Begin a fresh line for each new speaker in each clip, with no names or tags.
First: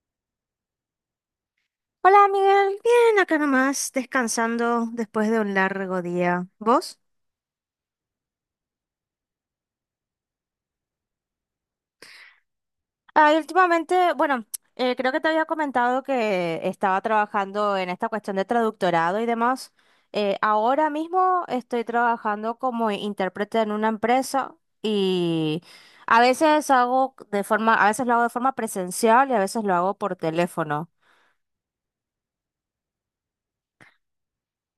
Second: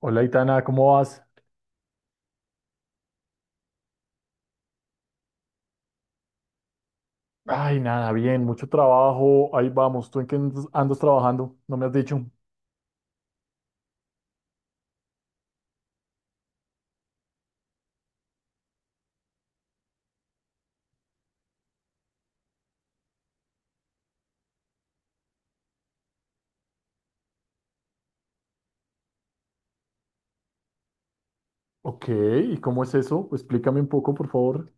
Hola, Itana, ¿cómo vas?
Hola, Miguel. Bien, acá nomás, descansando después de un largo día. ¿Vos?
Ay, nada, bien, mucho trabajo. Ahí vamos, ¿tú en qué andas trabajando? No me has dicho.
Ah, y últimamente, bueno, creo que te había comentado que estaba trabajando en esta cuestión de traductorado y demás. Ahora mismo estoy trabajando como intérprete en una empresa y a veces hago de forma, a veces lo hago de forma presencial y a veces lo hago por teléfono.
Ok, ¿y cómo es eso? Explícame un poco, por favor.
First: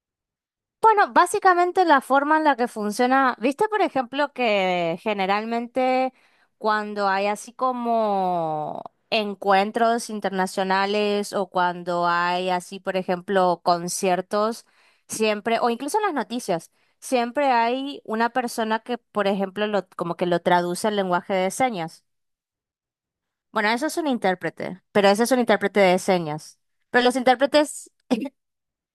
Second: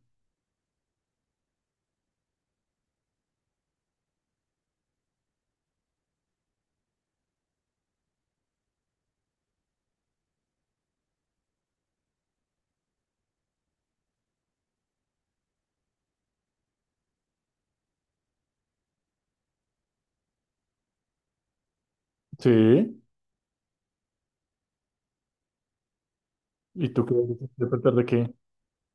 Bueno, básicamente la forma en la que funciona, viste por ejemplo que generalmente cuando hay así como encuentros internacionales o cuando hay así por ejemplo conciertos, siempre, o incluso en las noticias, siempre hay una persona que por ejemplo lo, como que lo traduce al lenguaje de señas.
Sí,
Bueno, eso es un intérprete, pero ese es un intérprete de señas.
¿y tú
Pero
qué
los
eres intérprete
intérpretes
de qué?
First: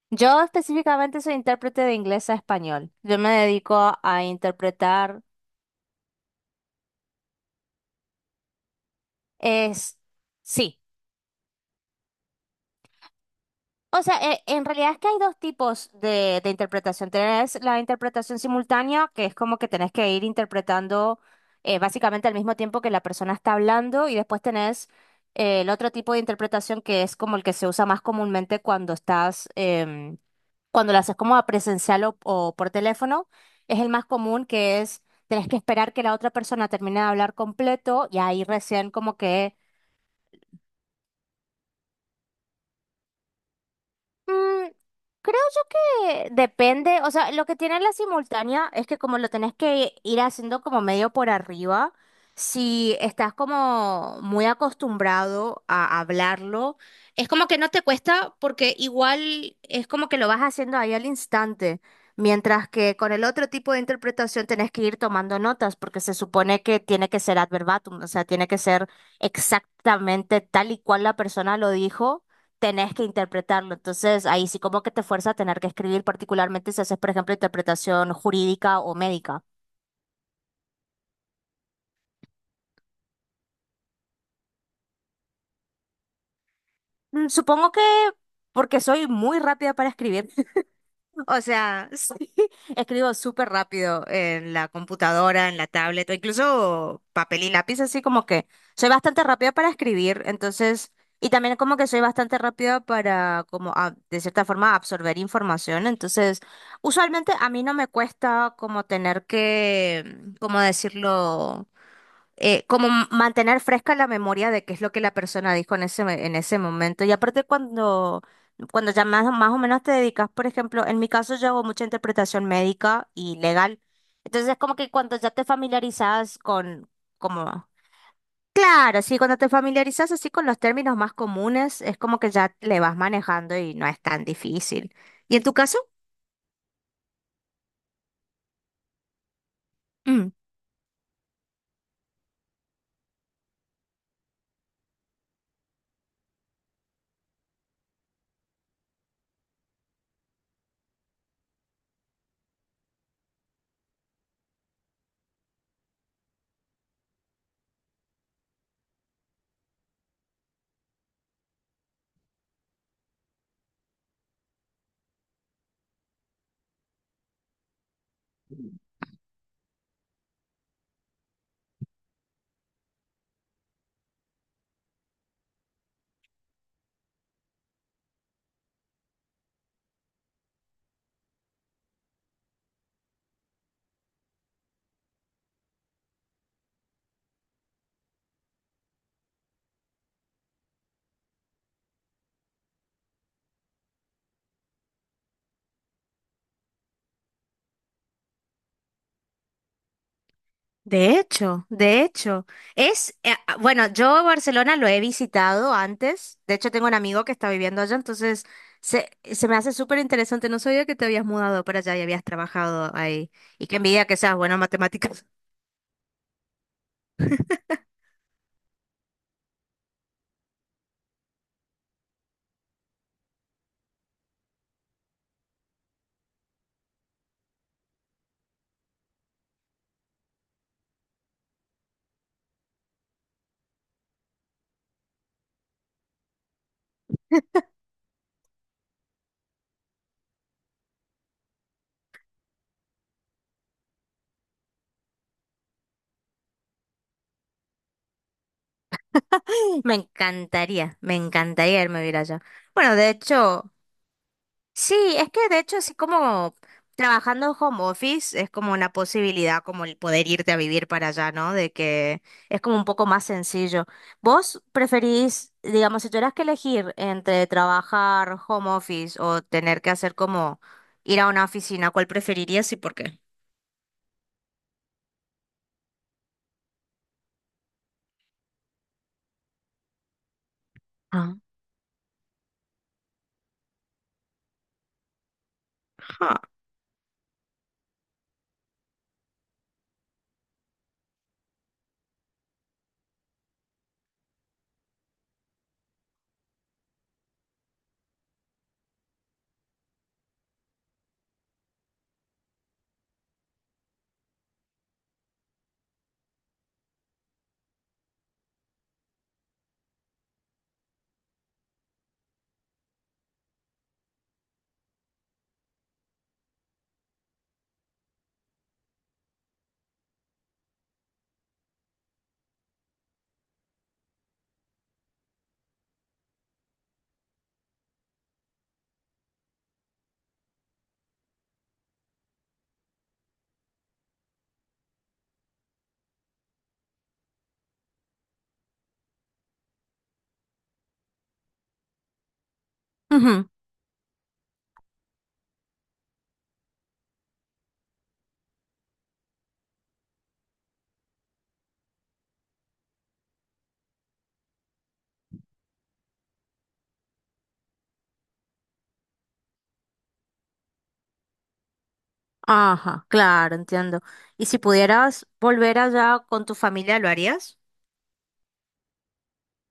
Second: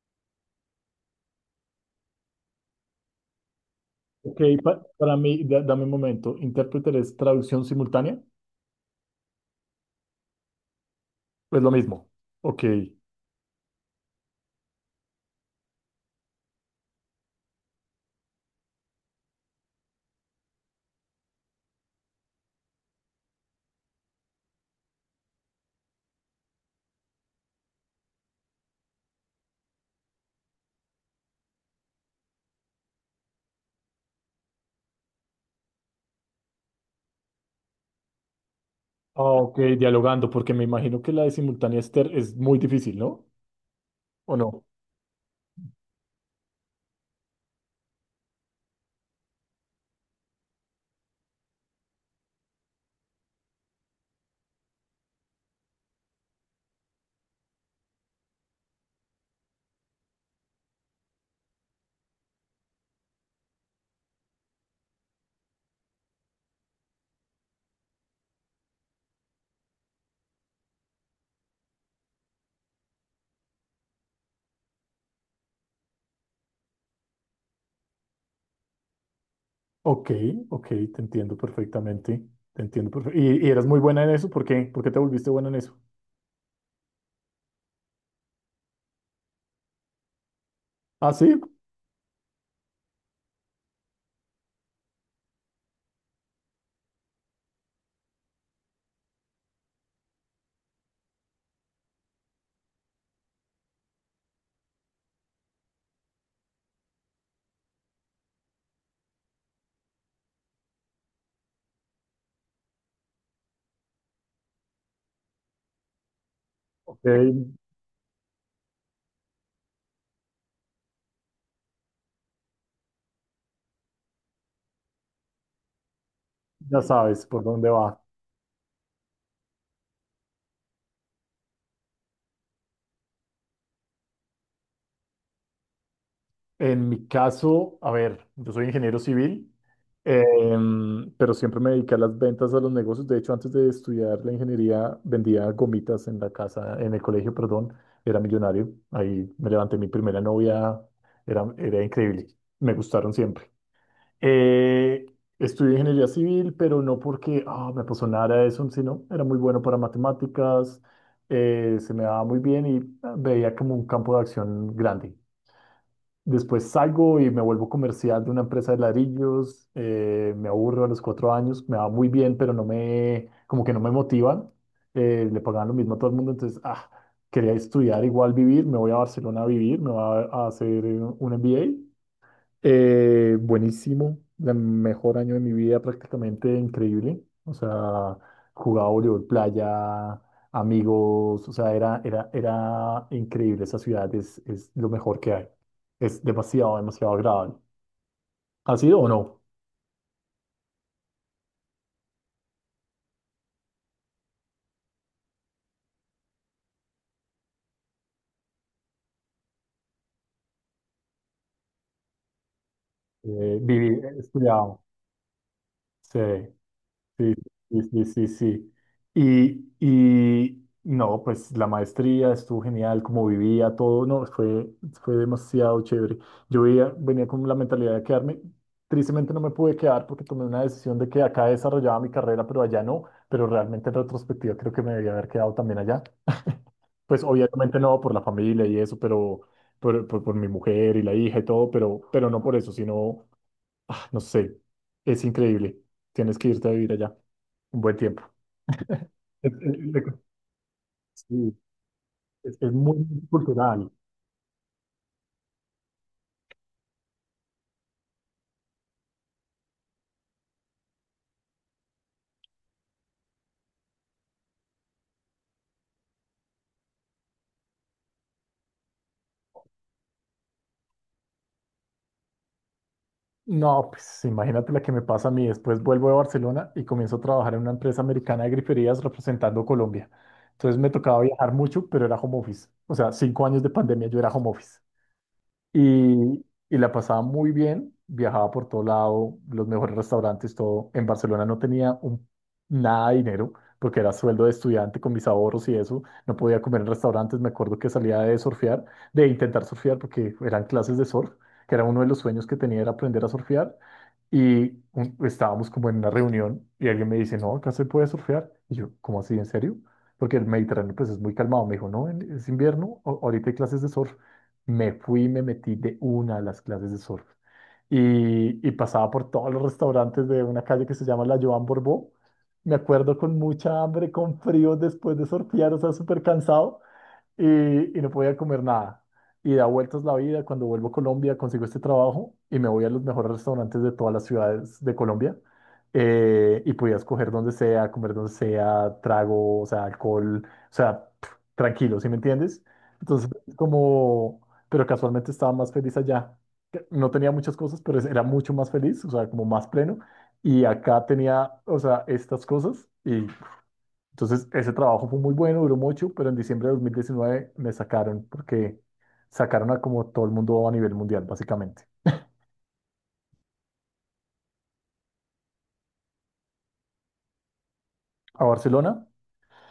yo específicamente soy intérprete de inglés a español. Yo me dedico a
Ok, para
interpretar
mí, dame un momento. ¿Intérprete es traducción simultánea?
es sí.
Pues lo mismo. Ok.
O sea, en realidad es que hay dos tipos de interpretación. Tenés la interpretación simultánea, que es como que tenés que ir interpretando básicamente al mismo tiempo que la persona está hablando, y después tenés el otro tipo de interpretación que es como el que se usa más comúnmente cuando estás cuando lo haces como a presencial o por teléfono, es el más común que es, tenés que esperar que la otra persona termine de hablar completo y ahí recién como
Ah,
que
ok, dialogando, porque me imagino que la de simultánea es, es muy difícil, ¿no? ¿O no?
mm, creo yo que depende, o sea, lo que tiene la simultánea es que como lo tenés que ir haciendo como medio por arriba, si estás como muy acostumbrado a hablarlo, es como que no te cuesta porque igual es como que lo vas haciendo ahí al instante, mientras que con el otro tipo de interpretación tenés que ir tomando notas porque se supone que tiene que ser ad verbatim, o sea, tiene que ser exactamente tal y cual la persona lo dijo tenés que interpretarlo. Entonces, ahí sí como que te fuerza a tener que escribir, particularmente si haces, por ejemplo, interpretación jurídica o médica.
Ok, ok, te entiendo perfectamente. Te entiendo perfectamente. ¿Y eras muy buena en eso? ¿Por qué? ¿Por qué te volviste buena en eso?
Mm, supongo que porque soy muy rápida para escribir.
Ah, sí,
O sea, sí, escribo súper rápido en la computadora, en la tablet, o incluso papel y lápiz, así como que soy bastante rápida para escribir, entonces, y también como que soy bastante rápida para, como, de cierta forma, absorber información, entonces, usualmente a mí no me cuesta como tener que, ¿cómo decirlo? Como mantener fresca la memoria de qué es lo que la persona dijo en ese, en ese momento. Y aparte
ok,
cuando, cuando ya más, más o menos te dedicas, por ejemplo, en mi caso yo hago mucha interpretación médica y legal. Entonces es como que cuando ya te familiarizas
ya
con,
sabes por dónde
como,
va.
claro, sí, cuando te familiarizas así con los términos más comunes, es como que ya le vas manejando y no es tan difícil. ¿Y en tu caso?
En mi caso, a ver, yo soy ingeniero civil, pero siempre me dediqué a las ventas, a los negocios. De hecho, antes de estudiar la ingeniería, vendía gomitas en la casa, en el colegio, perdón, era millonario. Ahí me levanté mi primera novia, era, era increíble, me gustaron siempre. Eh, estudié ingeniería civil, pero no porque me apasionara eso, sino era muy bueno para matemáticas, se me daba muy bien y veía como un campo de acción grande. Después salgo y me vuelvo comercial de una empresa de ladrillos, me aburro a los 4 años, me va muy bien, pero no me, como que no me motivan, le pagaban lo mismo a todo el mundo, entonces, quería estudiar igual vivir, me voy a Barcelona a vivir, me voy a hacer un MBA. Buenísimo, el mejor año de mi vida, prácticamente increíble. O sea, jugaba voleibol playa, amigos, o sea, era, era, era increíble. Esa ciudad es lo mejor que hay. Es demasiado, demasiado agradable. ¿Ha sido o no?
De hecho, es, bueno, yo Barcelona lo he visitado antes, de hecho tengo un amigo que está viviendo allá, entonces se me hace súper interesante, no sabía que te habías mudado para allá y habías trabajado ahí,
Eh,
y qué
viví,
envidia que
he
seas buena en
estudiado.
matemáticas.
Sí, sí, sí, sí, sí, sí. Y no, pues la maestría estuvo genial, como vivía todo, no, fue, fue demasiado chévere. Yo venía con la mentalidad de quedarme, tristemente no me pude quedar porque tomé una decisión de que acá desarrollaba mi carrera, pero allá no, pero realmente en retrospectiva creo que me debía haber quedado también allá. Pues obviamente no por la familia y eso, pero por mi mujer y la hija y todo, pero no por eso, sino Ah, no sé, es increíble. Tienes que irte a vivir allá un buen tiempo. Es,
Me
sí,
encantaría irme a vivir allá.
es
Bueno,
muy
de hecho,
cultural.
sí, es que de hecho así como trabajando home office es como una posibilidad como el poder irte a vivir para allá, ¿no? De que es como un poco más sencillo. ¿Vos preferís, digamos, si tuvieras que elegir entre trabajar home office o tener que hacer como ir a una oficina, ¿cuál preferirías y por qué?
No, pues imagínate la que me pasa a mí. Después vuelvo de Barcelona y comienzo a trabajar en una empresa americana de griferías representando Colombia. Entonces me tocaba
Ah.
viajar mucho, pero era home office. O sea, 5 años de pandemia yo era home office.
Ajá.
Y la pasaba muy bien, viajaba por todo lado, los mejores restaurantes, todo. En Barcelona no tenía un, nada de dinero porque era sueldo de estudiante con mis ahorros y eso. No podía comer en restaurantes, me acuerdo que salía de surfear, de intentar surfear porque eran clases de surf, que era uno de los sueños que tenía era aprender a surfear. Y estábamos como en una reunión y alguien me dice, no, acá se puede surfear. Y yo, ¿cómo así? ¿En serio? Porque el Mediterráneo pues es muy calmado. Me dijo, no, es invierno, ahorita hay clases de surf. Me fui y me metí de una a las clases de surf. Y pasaba por todos los restaurantes de una calle que se llama la Joan Borbó. Me acuerdo con mucha hambre, con frío después de surfear, o sea, súper cansado y no podía comer nada. Y da vueltas la vida, cuando vuelvo a Colombia consigo este trabajo y me voy a los mejores restaurantes de todas las ciudades de Colombia. Y podía escoger donde sea, comer donde sea, trago, o sea, alcohol, o sea, pf, tranquilo, ¿sí me entiendes? Entonces,
Ujú.
como, pero casualmente estaba más feliz allá. Que no tenía muchas cosas, pero era mucho más feliz, o sea, como más pleno. Y acá tenía, o sea, estas cosas y entonces, ese trabajo fue muy bueno, duró mucho, pero en diciembre de 2019 me sacaron porque sacaron a como todo el mundo a nivel mundial, básicamente.
Ajá, claro, entiendo. ¿Y si pudieras volver allá con tu familia, lo harías?
¿A Barcelona?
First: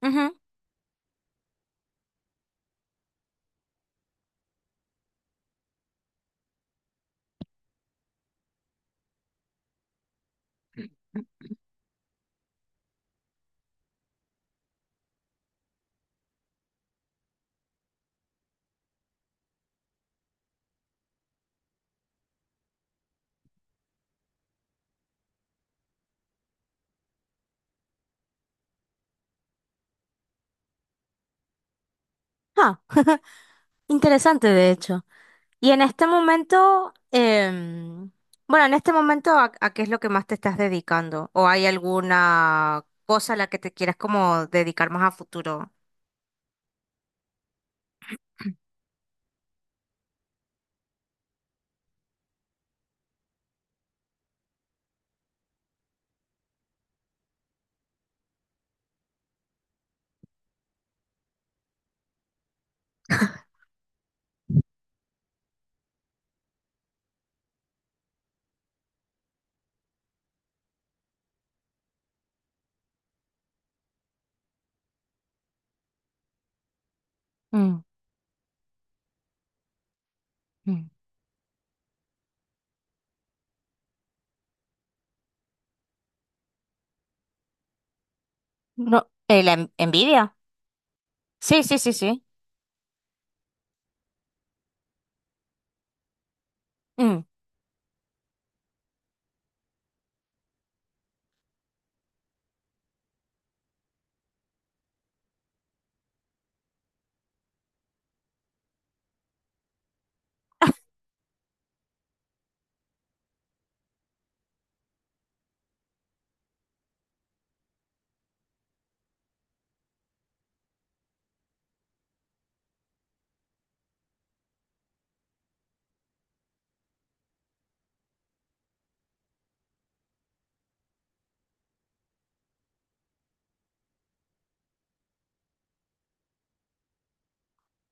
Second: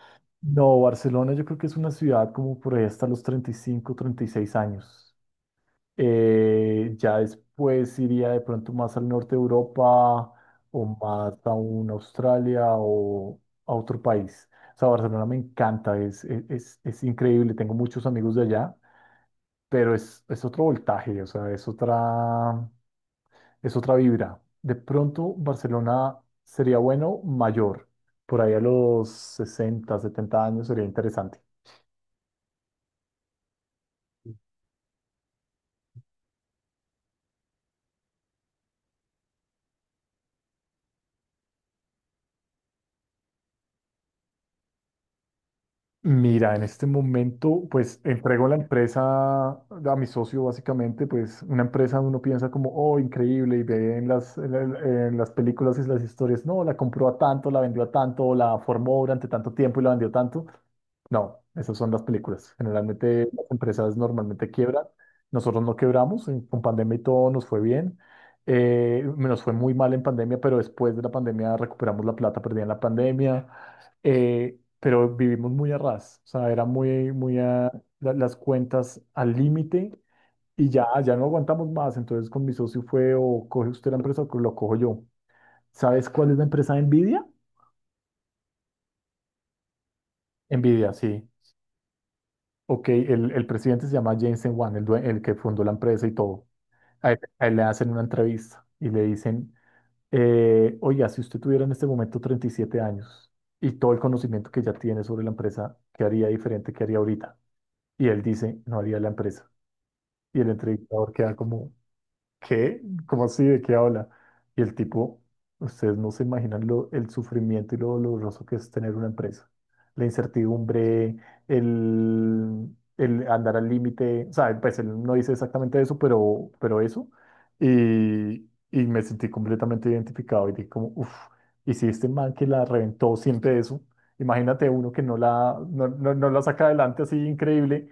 Ujú.
No, Barcelona yo creo que es una ciudad como por ahí hasta los 35, 36 años. Ya después iría de pronto más al norte de Europa o más a un Australia o a otro país. O sea, Barcelona me encanta, es, es increíble, tengo muchos amigos de allá pero es otro voltaje, o sea, es otra vibra. De pronto, Barcelona sería bueno mayor, por ahí a los 60, 70 años sería interesante.
Ah, interesante de hecho. Y en este momento, bueno, en este momento, a qué es lo que más te estás dedicando? ¿O hay alguna cosa a la que te quieras como dedicar más a futuro?
Mira, en este momento, pues entrego la empresa a mi socio, básicamente, pues una empresa uno piensa como, oh, increíble, y ve en las, en las películas y las historias, no, la compró a tanto, la vendió a tanto, la formó durante tanto tiempo y la vendió tanto. No, esas son las películas. Generalmente las empresas normalmente quiebran. Nosotros no quebramos, con pandemia y todo nos fue bien. Nos fue muy mal en pandemia, pero después de la pandemia recuperamos la plata perdida en la pandemia, pero vivimos muy a ras, o sea, era muy, muy a
Mm,
las cuentas al límite y ya,
mm.
ya no aguantamos más, entonces con mi socio fue o coge usted la empresa o lo cojo yo. ¿Sabes cuál es la empresa de Nvidia?
No, la envidia.
Nvidia, sí.
Sí, sí, sí, sí.
Ok, el presidente se llama Jensen Huang, el, el que fundó la empresa y todo. A él,
Mm,
a él le hacen una entrevista y le dicen, oiga, si usted tuviera en este momento 37 años y todo el conocimiento que ya tiene sobre la empresa, ¿qué haría diferente? ¿Qué haría ahorita? Y él dice, no haría la empresa. Y el entrevistador queda como, ¿qué? ¿Cómo así? ¿De qué habla? Y el tipo, ustedes no se imaginan lo, el sufrimiento y lo doloroso que es tener una empresa. La incertidumbre, el, el andar al límite, o sea, pues él no dice exactamente eso, pero eso. Y me sentí completamente identificado y dije como, uff, y si este man que la reventó siente eso, imagínate uno que no la, no, no, no la saca adelante así increíble,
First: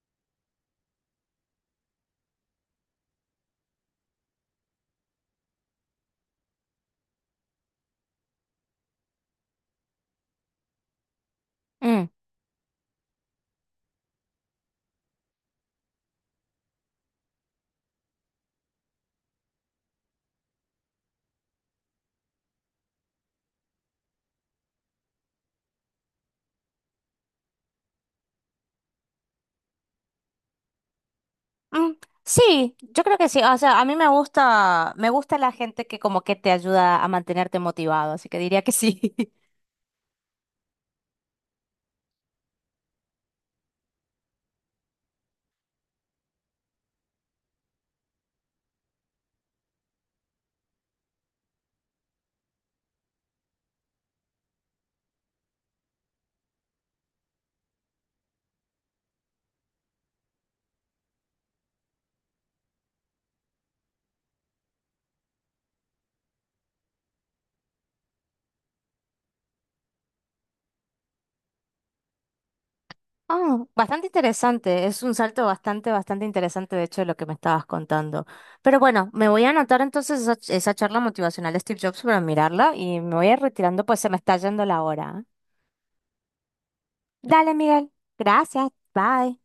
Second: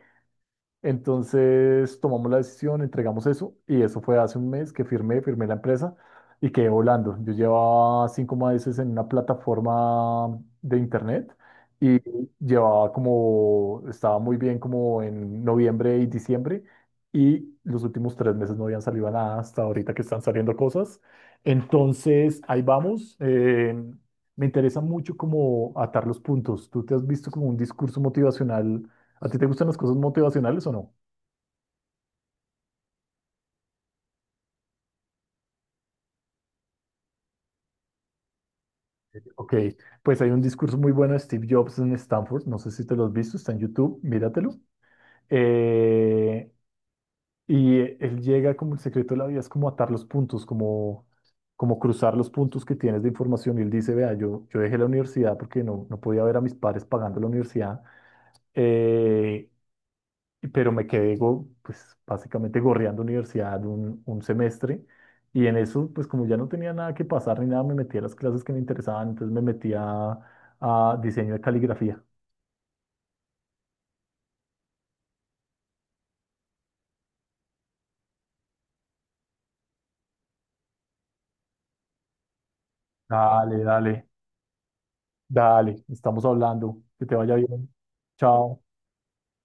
entonces tomamos la decisión, entregamos eso y eso fue hace un mes que firmé, firmé la empresa y quedé volando. Yo llevaba 5 meses en una plataforma de internet y
mm,
llevaba como, estaba muy bien como en noviembre y diciembre y los últimos 3 meses no habían salido nada hasta ahorita que están saliendo cosas. Entonces ahí vamos. Me interesa mucho como atar los puntos. Tú te has visto como un discurso motivacional. ¿A ti te gustan las cosas motivacionales o no?
mm. Sí, yo creo que sí. O sea, a mí me gusta la gente que como que te ayuda a mantenerte motivado, así que diría que sí.
Ok, pues hay un discurso muy bueno de Steve Jobs en Stanford, no sé si te lo has visto, está en YouTube, míratelo. Eh, y él llega como el secreto de la vida es como atar los puntos, como, como cruzar los puntos que tienes de información. Y él dice, vea, yo dejé la universidad porque no, no podía ver a mis padres pagando la universidad. Eh, pero me quedé, pues básicamente gorreando universidad un semestre y en eso, pues como ya no tenía nada que pasar ni nada, me metí a las clases que me interesaban, entonces me metí a diseño de caligrafía.
Ah, bastante interesante, es un salto bastante, bastante interesante de hecho de lo que me estabas contando. Pero bueno, me voy a anotar entonces esa, esa charla motivacional de Steve Jobs para mirarla y me voy a ir
Dale,
retirando pues
dale,
se me está yendo la hora. ¿Eh?
dale, estamos hablando, que te vaya
Dale,
bien.
Miguel.
Chao.
Gracias. Bye.